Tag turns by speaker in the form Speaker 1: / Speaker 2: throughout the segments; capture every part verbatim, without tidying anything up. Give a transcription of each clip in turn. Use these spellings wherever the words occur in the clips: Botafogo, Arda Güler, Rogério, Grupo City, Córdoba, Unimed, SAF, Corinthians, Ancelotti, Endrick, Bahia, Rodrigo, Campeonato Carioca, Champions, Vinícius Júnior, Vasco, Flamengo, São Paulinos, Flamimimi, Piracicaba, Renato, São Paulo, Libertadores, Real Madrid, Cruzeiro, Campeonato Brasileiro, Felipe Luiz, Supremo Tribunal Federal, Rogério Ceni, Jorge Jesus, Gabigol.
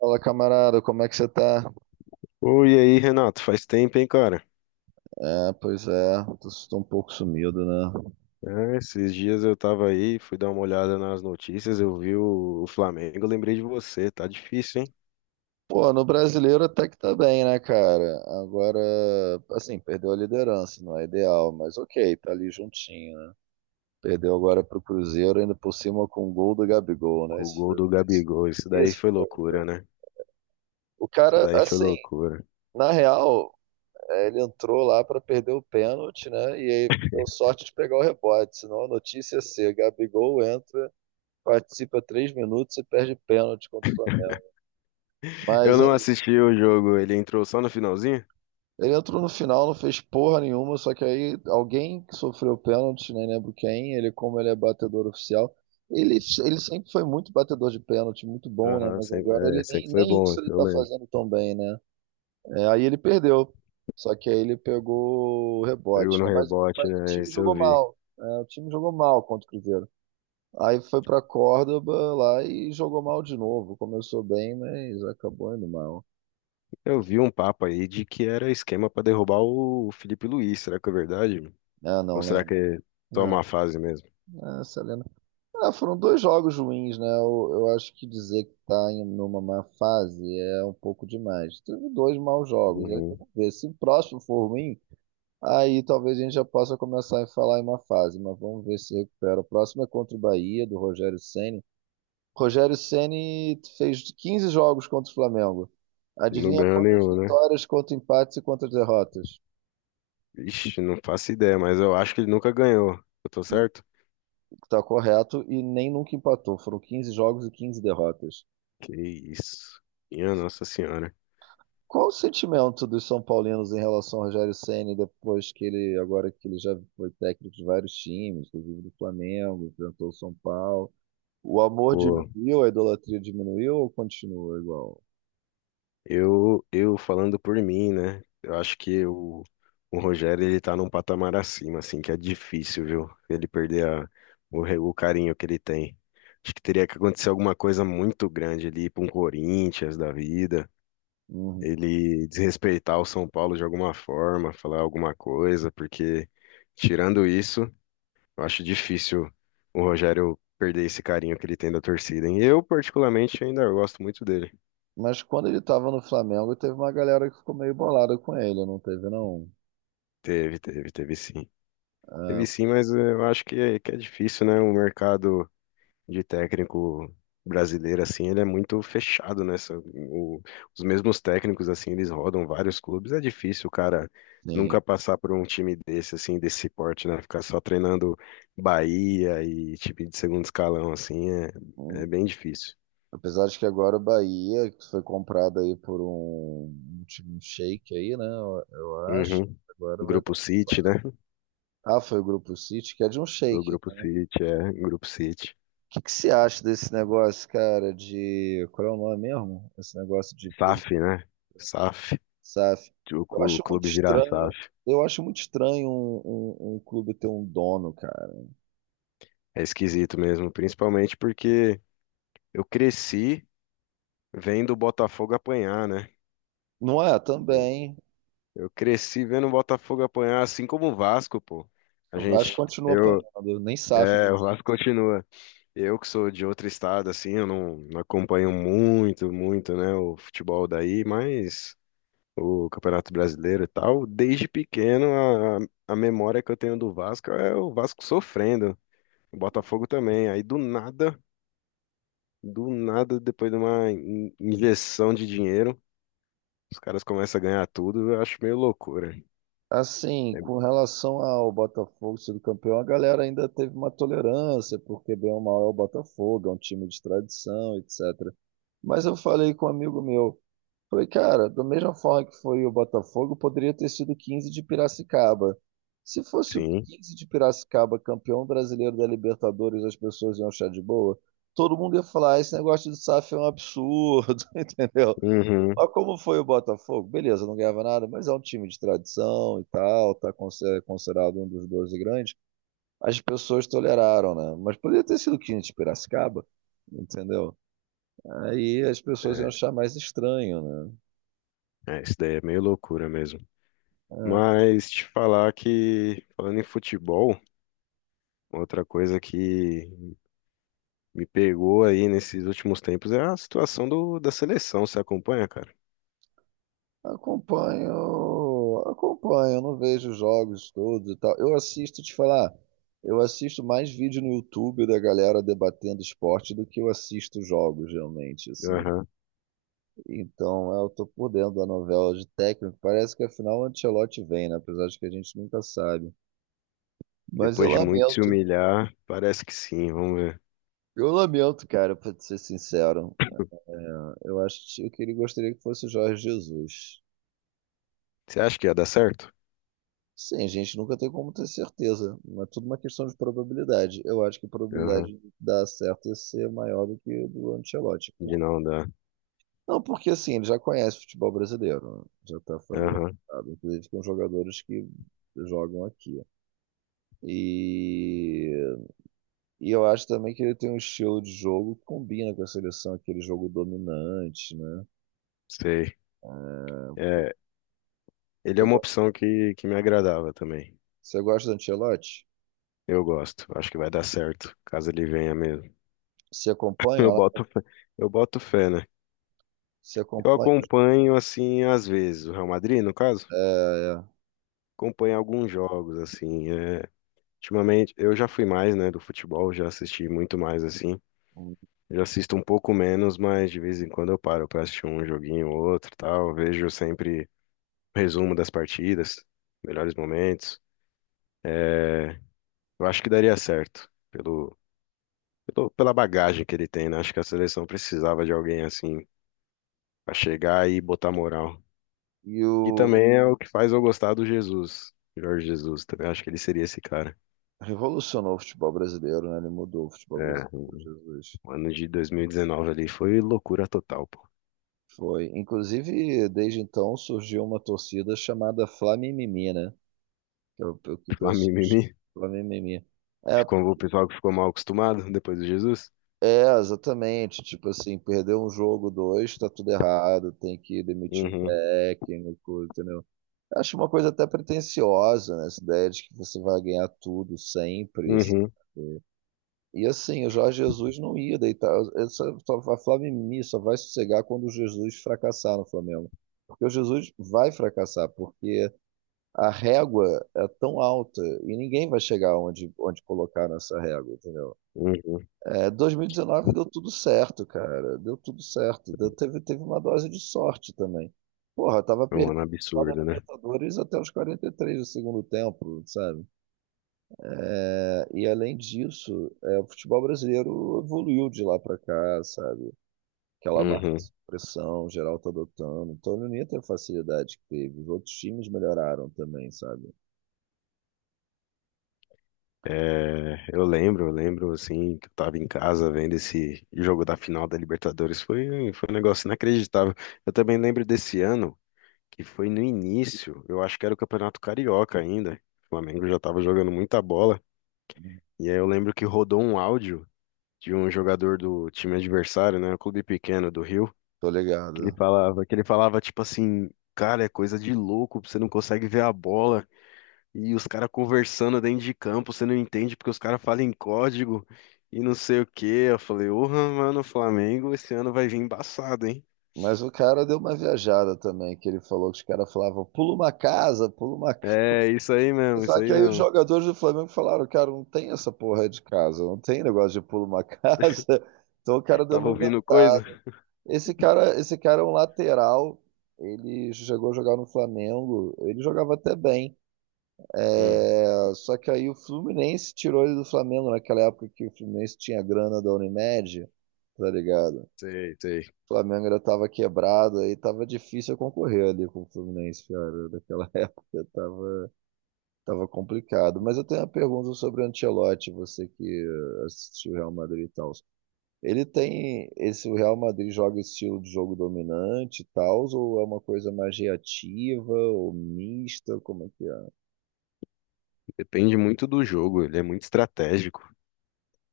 Speaker 1: Fala, camarada, como é que você tá?
Speaker 2: Oi, e aí, Renato? Faz tempo, hein, cara?
Speaker 1: É, pois é, tô, tô um pouco sumido, né?
Speaker 2: É, esses dias eu tava aí, fui dar uma olhada nas notícias, eu vi o, o Flamengo, lembrei de você, tá difícil, hein?
Speaker 1: Pô, no brasileiro até que tá bem, né, cara? Agora, assim, perdeu a liderança, não é ideal, mas ok, tá ali juntinho, né? Perdeu agora pro Cruzeiro, ainda por cima com o gol do Gabigol, né?
Speaker 2: Com o
Speaker 1: Isso
Speaker 2: gol
Speaker 1: foi
Speaker 2: do
Speaker 1: isso.
Speaker 2: Gabigol, isso daí
Speaker 1: Isso.
Speaker 2: foi loucura, né?
Speaker 1: O
Speaker 2: Isso
Speaker 1: cara,
Speaker 2: daí foi
Speaker 1: assim,
Speaker 2: loucura.
Speaker 1: na real, é, ele entrou lá pra perder o pênalti, né? E aí deu sorte de pegar o rebote, senão a notícia é ser, Gabigol entra, participa três minutos e perde pênalti contra o Flamengo.
Speaker 2: Eu
Speaker 1: Mas
Speaker 2: não
Speaker 1: aí,
Speaker 2: assisti o jogo, ele entrou só no finalzinho?
Speaker 1: ele entrou no final, não fez porra nenhuma, só que aí alguém que sofreu pênalti, nem lembro quem, ele, como ele é batedor oficial, ele, ele sempre foi muito batedor de pênalti, muito bom, né?
Speaker 2: Aham,
Speaker 1: Mas
Speaker 2: sempre,
Speaker 1: agora
Speaker 2: é,
Speaker 1: ele nem,
Speaker 2: sempre foi
Speaker 1: nem
Speaker 2: bom,
Speaker 1: isso ele
Speaker 2: eu
Speaker 1: tá
Speaker 2: lembro.
Speaker 1: fazendo tão bem, né? É, aí ele perdeu. Só que aí ele pegou o
Speaker 2: Pegou
Speaker 1: rebote,
Speaker 2: no
Speaker 1: né? Mas,
Speaker 2: rebote,
Speaker 1: mas o
Speaker 2: né?
Speaker 1: time
Speaker 2: Isso eu
Speaker 1: jogou
Speaker 2: vi.
Speaker 1: mal, né? O time jogou mal contra o Cruzeiro. Aí foi pra Córdoba lá e jogou mal de novo. Começou bem, mas acabou indo mal.
Speaker 2: Eu vi um papo aí de que era esquema pra derrubar o Felipe Luiz, será que é verdade?
Speaker 1: Ah,
Speaker 2: Ou
Speaker 1: não
Speaker 2: será
Speaker 1: lembro.
Speaker 2: que é só
Speaker 1: Não,
Speaker 2: uma fase mesmo?
Speaker 1: é, essa... Ah, foram dois jogos ruins, né? Eu, eu acho que dizer que tá em numa má fase é um pouco demais. Teve dois maus jogos, aí
Speaker 2: Uhum.
Speaker 1: vamos ver. Se o próximo for ruim, aí talvez a gente já possa começar a falar em má fase, mas vamos ver se recupera. O próximo é contra o Bahia, do Rogério Ceni. Rogério Ceni fez quinze jogos contra o Flamengo.
Speaker 2: Não
Speaker 1: Adivinha
Speaker 2: ganhou
Speaker 1: quantas
Speaker 2: nenhum, né?
Speaker 1: vitórias, quantos empates e quantas derrotas?
Speaker 2: Ixi, não faço ideia, mas eu acho que ele nunca ganhou. Eu tô certo?
Speaker 1: Tá correto, e nem nunca empatou. Foram quinze jogos e quinze derrotas.
Speaker 2: Que isso. Minha Nossa Senhora.
Speaker 1: Qual o sentimento dos São Paulinos em relação ao Rogério Ceni depois que ele, agora que ele já foi técnico de vários times, inclusive do Flamengo, enfrentou o São Paulo? O amor
Speaker 2: Pô,
Speaker 1: diminuiu, a idolatria diminuiu ou continua igual?
Speaker 2: eu, eu falando por mim, né? Eu acho que o, o Rogério, ele tá num patamar acima, assim, que é difícil, viu? Ele perder a- o, re- o carinho que ele tem. Acho que teria que acontecer alguma coisa muito grande ali pra um Corinthians da vida.
Speaker 1: Uhum.
Speaker 2: Ele desrespeitar o São Paulo de alguma forma, falar alguma coisa, porque tirando isso. Eu acho difícil o Rogério perder esse carinho que ele tem da torcida. E eu, particularmente, ainda gosto muito dele.
Speaker 1: Mas quando ele estava no Flamengo, teve uma galera que ficou meio bolada com ele, não teve não.
Speaker 2: Teve, teve, teve sim. Teve
Speaker 1: Ah,
Speaker 2: sim, mas eh, eu acho que é, que é difícil, né? O mercado de técnico brasileiro, assim, ele é muito fechado, né? São- o- os mesmos técnicos, assim, eles rodam vários clubes. É difícil, o cara,
Speaker 1: sim.
Speaker 2: nunca passar por um time desse, assim, desse porte, né? Ficar só treinando Bahia e time de segundo escalão, assim, é, é
Speaker 1: Uhum.
Speaker 2: bem difícil.
Speaker 1: Apesar de que agora o Bahia, que foi comprado aí por um, um time um shake aí, né? Eu, eu acho.
Speaker 2: Uhum.
Speaker 1: Agora vai dar.
Speaker 2: Grupo City, né?
Speaker 1: Ah, foi o Grupo City, que é de um
Speaker 2: O
Speaker 1: shake,
Speaker 2: Grupo
Speaker 1: né?
Speaker 2: City, é, Grupo City.
Speaker 1: que que você acha desse negócio, cara, de... Qual é o nome mesmo? Esse negócio de pro-
Speaker 2: S A F, né? S A F.
Speaker 1: sáfi.
Speaker 2: O
Speaker 1: Eu
Speaker 2: clu- o
Speaker 1: acho muito
Speaker 2: clube virar
Speaker 1: estranho,
Speaker 2: S A F.
Speaker 1: eu acho muito estranho um, um- um clube ter um dono, cara.
Speaker 2: É esquisito mesmo, principalmente porque eu cresci vendo o Botafogo apanhar, né?
Speaker 1: Não é?
Speaker 2: Sim.
Speaker 1: Também.
Speaker 2: Eu cresci vendo o Botafogo apanhar, assim como o Vasco, pô. A
Speaker 1: O Vasco
Speaker 2: gente,
Speaker 1: continua
Speaker 2: eu,
Speaker 1: apanhando, nem sáfi
Speaker 2: é,
Speaker 1: deu
Speaker 2: o
Speaker 1: jeito.
Speaker 2: Vasco continua. Eu que sou de outro estado, assim, eu não, não acompanho muito, muito, né, o futebol daí, mas o Campeonato Brasileiro e tal, desde pequeno a, a memória que eu tenho do Vasco é o Vasco sofrendo, o Botafogo também. Aí do nada, do nada, depois de uma in- injeção de dinheiro, os caras começam a ganhar tudo, eu acho meio loucura.
Speaker 1: Assim,
Speaker 2: É,
Speaker 1: com relação ao Botafogo sendo campeão, a galera ainda teve uma tolerância, porque bem ou mal é o Botafogo, é um time de tradição, etcétera. Mas eu falei com um amigo meu, falei, cara, da mesma forma que foi o Botafogo, poderia ter sido Quinze de Piracicaba. Se fosse o
Speaker 2: sim,
Speaker 1: Quinze de Piracicaba campeão brasileiro da Libertadores, as pessoas iam achar de boa. Todo mundo ia falar, "Ah, esse negócio de sáfi é um absurdo", entendeu?
Speaker 2: uhum,
Speaker 1: Mas como foi o Botafogo? Beleza, não ganhava nada, mas é um time de tradição e tal, tá conse- é considerado um dos doze grandes. As pessoas toleraram, né? Mas poderia ter sido Quinze de Piracicaba, entendeu? Aí as pessoas iam
Speaker 2: é,
Speaker 1: achar mais estranho, né?
Speaker 2: é, isso daí é meio loucura mesmo. Mas te falar que, falando em futebol, outra coisa que me pegou aí nesses últimos tempos é a situação do, da seleção, você acompanha, cara?
Speaker 1: Acompanho, acompanho, não vejo jogos todos e tal. Eu assisto, te falar, eu assisto mais vídeo no YouTube da galera debatendo esporte do que eu assisto jogos, realmente, assim. Então, eu tô por dentro da novela de técnico. Parece que afinal o Ancelotti vem, né? Apesar de que a gente nunca sabe. Mas eu
Speaker 2: Depois de muito se
Speaker 1: lamento,
Speaker 2: humilhar, parece que sim, vamos ver.
Speaker 1: eu lamento, cara, pra te ser sincero. É, eu acho que eu queria, gostaria que fosse o Jorge Jesus.
Speaker 2: Você acha que ia dar certo?
Speaker 1: Sim, a gente nunca tem como ter certeza, mas tudo uma questão de probabilidade. Eu acho que a
Speaker 2: Aham,
Speaker 1: probabilidade de dar certo ia ser maior do que do Ancelotti.
Speaker 2: de
Speaker 1: Por-
Speaker 2: não dar.
Speaker 1: não, porque assim, ele já conhece o futebol brasileiro, né? Já está
Speaker 2: Aham,
Speaker 1: familiarizado, inclusive com jogadores que jogam aqui. E, e eu acho também que ele tem um estilo de jogo que combina com a seleção, aquele jogo dominante, né?
Speaker 2: sei. É, ele é
Speaker 1: Você
Speaker 2: uma
Speaker 1: gosta,
Speaker 2: opção que, que me agradava também.
Speaker 1: você gosta do Ancelotti?
Speaker 2: Eu gosto, acho que vai dar certo, caso ele venha mesmo.
Speaker 1: Você acompanha
Speaker 2: Eu
Speaker 1: lá?
Speaker 2: boto, fé- eu boto fé, né?
Speaker 1: Você
Speaker 2: Eu
Speaker 1: acompanha?
Speaker 2: acompanho, assim, às vezes, o Real Madrid, no caso,
Speaker 1: É,
Speaker 2: acompanho alguns jogos, assim, é, ultimamente, eu já fui mais, né, do futebol, já assisti muito mais, assim,
Speaker 1: é.
Speaker 2: eu assisto um pouco menos, mas de vez em quando eu paro pra assistir um joguinho ou outro, tal. Vejo sempre resumo das partidas, melhores momentos. É, eu acho que daria certo pelo, pelo- pela bagagem que ele tem, né? Acho que a seleção precisava de alguém assim pra chegar e botar moral.
Speaker 1: E
Speaker 2: E
Speaker 1: o
Speaker 2: também é o que faz eu gostar do Jesus, Jorge Jesus. Também acho que ele seria esse cara.
Speaker 1: revolucionou o futebol brasileiro, né? Ele mudou o futebol
Speaker 2: É,
Speaker 1: brasileiro, Jesus.
Speaker 2: o ano de dois mil e dezenove ali foi loucura total, pô.
Speaker 1: Foi. Inclusive, desde então surgiu uma torcida chamada Flamimimi, né? Que é o o que o
Speaker 2: Lá
Speaker 1: pessoal chama.
Speaker 2: mimimi.
Speaker 1: Flamimimi. É, por-
Speaker 2: Ficou o pessoal que ficou mal acostumado depois do Jesus.
Speaker 1: é, exatamente. Tipo assim, perdeu um jogo, dois, tá tudo errado, tem que demitir o
Speaker 2: Uhum.
Speaker 1: técnico, entendeu? Eu acho uma coisa até pretensiosa, né? Essa ideia de que você vai ganhar tudo sempre.
Speaker 2: Uhum.
Speaker 1: E assim, o Jorge Jesus não ia deitar. Essa, só- a Flamini só vai sossegar quando o Jesus fracassar no Flamengo. Porque o Jesus vai fracassar, porque a régua é tão alta e ninguém vai chegar onde, onde colocar nessa régua, entendeu?
Speaker 2: Uhum.
Speaker 1: É, dois mil e dezenove deu tudo certo, cara. Deu tudo certo. Deu- teve, teve uma dose de sorte também. Porra, tava
Speaker 2: É um ano
Speaker 1: perdendo o final da
Speaker 2: absurdo, né?
Speaker 1: Libertadores até os quarenta e três do segundo tempo, sabe? É, e além disso, é, o futebol brasileiro evoluiu de lá para cá, sabe? Aquela marca
Speaker 2: Uhum.
Speaker 1: de pressão geral tá adotando. Então ele não ia ter a facilidade que teve. Os outros times melhoraram também, sabe?
Speaker 2: É, eu lembro, eu lembro assim, que eu tava em casa vendo esse jogo da final da Libertadores. Foi, foi um negócio inacreditável. Eu também lembro desse ano, que foi no início, eu acho que era o Campeonato Carioca ainda. O Flamengo já tava jogando muita bola. E aí eu lembro que rodou um áudio de um jogador do time adversário, né? Um clube pequeno do Rio,
Speaker 1: Tô
Speaker 2: que ele
Speaker 1: ligado.
Speaker 2: falava, que ele falava tipo assim, cara, é coisa de louco, você não consegue ver a bola. E os caras conversando dentro de campo, você não entende porque os caras falam em código e não sei o quê. Eu falei, porra, mano, o Flamengo esse ano vai vir embaçado, hein?
Speaker 1: Mas o cara deu uma viajada também, que ele falou que os caras falavam, pula uma casa, pula uma casa.
Speaker 2: É, isso aí mesmo, isso
Speaker 1: Só que
Speaker 2: aí
Speaker 1: aí os
Speaker 2: mesmo.
Speaker 1: jogadores do Flamengo falaram, cara, não tem essa porra de casa, não tem negócio de pula uma casa. Então o cara deu
Speaker 2: Tava
Speaker 1: uma
Speaker 2: ouvindo
Speaker 1: inventada.
Speaker 2: coisa?
Speaker 1: Esse cara, esse cara é um lateral. Ele chegou a jogar no Flamengo. Ele jogava até bem.
Speaker 2: Hum,
Speaker 1: É, só que aí o Fluminense tirou ele do Flamengo naquela época que o Fluminense tinha grana da Unimed, tá ligado?
Speaker 2: sei, sei.
Speaker 1: O Flamengo ainda tava quebrado, aí tava difícil eu concorrer ali com o Fluminense, cara. Naquela época tava, tava complicado. Mas eu tenho uma pergunta sobre o Ancelotti, você que eh, assistiu o Real Madrid e tal. Ele tem esse o Real Madrid joga estilo de jogo dominante e tal, ou é uma coisa mais reativa ou mista, como é que é?
Speaker 2: Depende muito do jogo, ele é muito estratégico.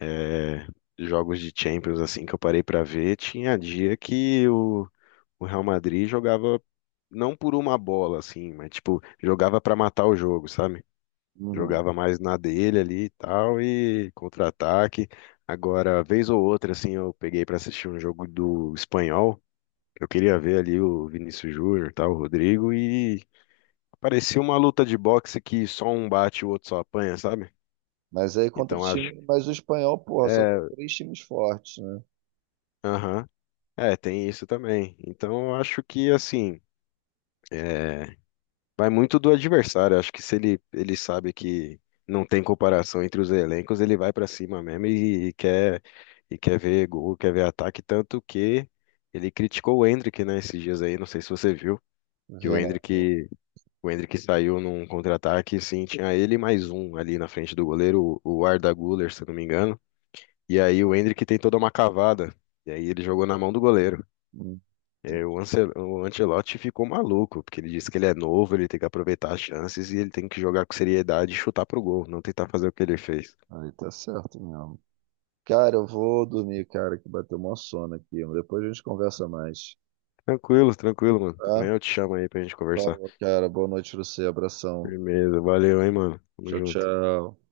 Speaker 2: É, jogos de Champions, assim, que eu parei pra ver, tinha dia que o, o Real Madrid jogava não por uma bola, assim, mas, tipo, jogava pra matar o jogo, sabe?
Speaker 1: Uhum.
Speaker 2: Jogava mais na dele ali e tal, e contra-ataque. Agora, vez ou outra, assim, eu peguei pra assistir um jogo do espanhol. Eu queria ver ali o Vinícius Júnior, tal, o Rodrigo, e parecia uma luta de boxe que só um bate e o outro só apanha, sabe?
Speaker 1: Mas aí contra o
Speaker 2: Então acho.
Speaker 1: time, mas o espanhol, porra, só tem
Speaker 2: É,
Speaker 1: três times fortes, né?
Speaker 2: aham. É, tem isso também. Então eu acho que, assim, é, vai muito do adversário. Acho que se ele, ele sabe que não tem comparação entre os elencos, ele vai pra cima mesmo e, e quer e quer ver gol, quer ver ataque, tanto que ele criticou o Endrick, né, esses dias aí, não sei se você viu, que o
Speaker 1: Vendo.
Speaker 2: Endrick, o Endrick saiu num contra-ataque, sim, tinha ele e mais um ali na frente do goleiro, o o Arda Güler, se eu não me engano. E aí o Endrick tem toda uma cavada, e aí ele jogou na mão do goleiro.
Speaker 1: Hum,
Speaker 2: É,
Speaker 1: tem-
Speaker 2: o Ancel- o Ancelotti ficou maluco, porque ele disse que ele é novo, ele tem que aproveitar as chances e ele tem que jogar com seriedade e chutar pro gol, não tentar fazer o que ele fez.
Speaker 1: aí tá certo mesmo. Cara, eu vou dormir, cara, que bateu uma sono aqui. Depois a gente conversa mais.
Speaker 2: Tranquilo, tranquilo, mano.
Speaker 1: Tá?
Speaker 2: Amanhã eu te chamo aí pra gente conversar.
Speaker 1: Falou, cara. Boa noite pra você. Abração.
Speaker 2: Firmeza, valeu, hein, mano. Tamo
Speaker 1: Tchau,
Speaker 2: junto.
Speaker 1: tchau.